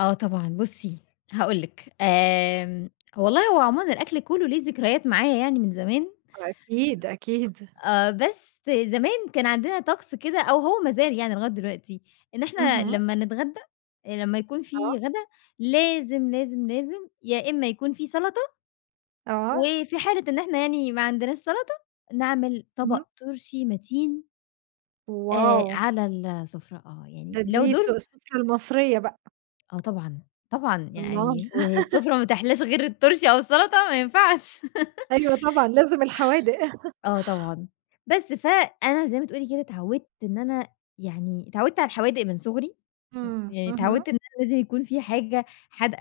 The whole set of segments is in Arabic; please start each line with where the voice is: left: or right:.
left: آه طبعًا، بُصّي هاقول لِك، آمم والله هو عمومًا الأكل كلّه ليه ذكريات معايا يعني من زمان
right: وأكيد، أكيد.
left: آآ بس زمان كان عندنا طَقس كده، أو هو مازال يعني لغاية دلوقتي، إن إحنا
right: اهم.
left: لمّا نتغدى آآ لمّا يكون في
right: آه.
left: غدا لازم، لازم، لازم، يا إمّا يكون في سلطة
right: آه.
left: وفي حالة إن إحنا يعني ما عندناش سلطة، نعمل طبق
right: اهم.
left: طُرشي مَتين آآ
right: Wow.
left: على ال السفرة آه، يعني
right: ده
left: لو
right: دي الس
left: دُور
right: السفرة المصرية بقى.
left: آه طبعًا، طبعًا،
right: الله!
left: يعني والسفرة ما تحلاش غير الطُرشي أو السلطة ما ينفعش.
right: أيوه طبعًا لازم الحوادق.
left: آه طبعًا، بس فأنا زي ما تقولي كده اتعَوِدت إن أنا يعني، اتعَوِدت على الحوادق من صُغري م
right: إمم،
left: يعني
right: اهم.
left: اتعَوِدت إن أنا لازم يكون في حاجة حادقة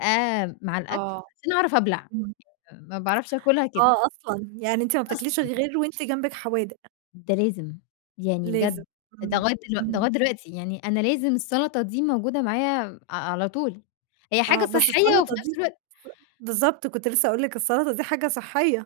left: مع الأكل،
right: آه،
left: عشان اعرف ابلع،
right: إمم.
left: ما باعرفش آكلها كده.
right: آه أصلًا، يعني أنتِ ما بتاكليش
left: أصلًا.
right: غير وأنتِ جنبِك حوادق.
left: ده لازم، يعني
right: لازم،
left: بجد، ده
right: إمم،
left: لغاية دلوق ده
right: إمم.
left: لغاية دلوقتي، يعني أنا لازم السلطة دي موجودة معايا م ع على طول، هي حاجة
right: آه بس
left: صحّية وفي
right: السلطة
left: نفْس
right: دي الس
left: الوقت
right: بالضبط كنت لسّه هاقول لِك السلطة دي حاجة صحّية.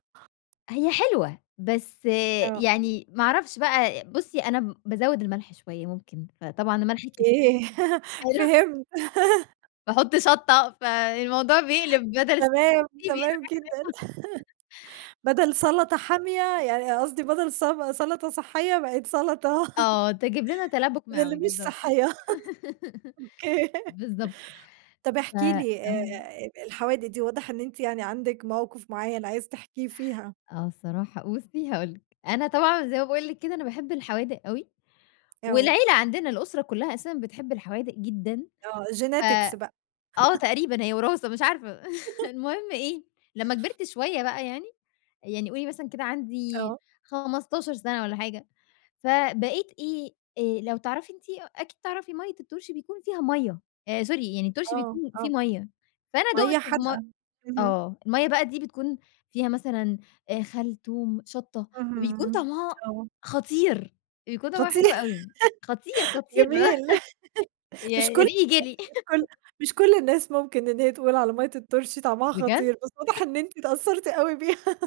left: هي حلوة، بس
right: آه.
left: يعني، ما أعرفش بقى، بُصّي أنا م بازوّد الملح شوية ممكن، فطبعًا الملح الك
right: أوكي،
left: [unintelligible]
right: فهمت.
left: باحط شَطة، فالموضوع بيقلب بدل
right: تمام،
left: [unintelligible] بيقلب حاجة تانية.
right: تمام جدًا، بدل
left: [unintelligible]
right: سلطة حامية يعني، قصدي بدل سب سلطة صحّية بقِد سلطة
left: آه تجبلنا تلبُك
right: من اللي
left: معوي
right: مش
left: بالضبط،
right: صحّية. أوكي.
left: بالضبط
right: طب
left: ف
right: احكي لي آآ،
left: إمم.
right: أ الحوادق دي واضح إن أنتِ يعني عندِك موقف معيّن عايز تحكيه فيها.
left: آه الصراحة بُصّي هاقول لِك، أنا طبعًا زي ما باقول لِك كده أنا باحب الحوادق أوي،
right: آه.
left: والعيلة عندنا الأسرة كلّها أساسًا بتحب الحوادق جدًا،
right: آه
left: ف
right: Genetics بقى.
left: آه تقريبًا هي وراثة مش عارفة، المهم إيه، لمّا كبِرت شوية بقى يعني، يعني قولي مثلًا كده عندي
right: آه.
left: 15 سنة والّا حاجة، فبقيت إيه آآ، لو تعرفي أنتِ أ أكيد تعرفي مَيّة الطُرشي بيكون فيها مَيّة، آآ sorry يعني الطُرشي
right: آه،
left: بيكون فيه
right: آه،
left: مَيّة، فأنا دوقت
right: مَيّة
left: في م
right: حادقة، اهم.
left: آه المَيّة بقى دي بتكون فيها مثلًا آآ خل، توم، شَطة، فبيكون
right: اهم،
left: طعمها
right: آه.
left: خطير، بيكون طعمها
right: خطير،
left: حلو أوي، خطير، خطير.
right: جميل،
left: ياه!
right: مش كلّ
left: ريقي
right: الناس
left: جِرِي.
right: مش كلّ مش كلّ الناس ممكن إن هي تقول على مَيّة الطُرشي طعمها
left: بجد!
right: خطير، بس واضح إن أنتِ أتأثّرتِ أوي بيها.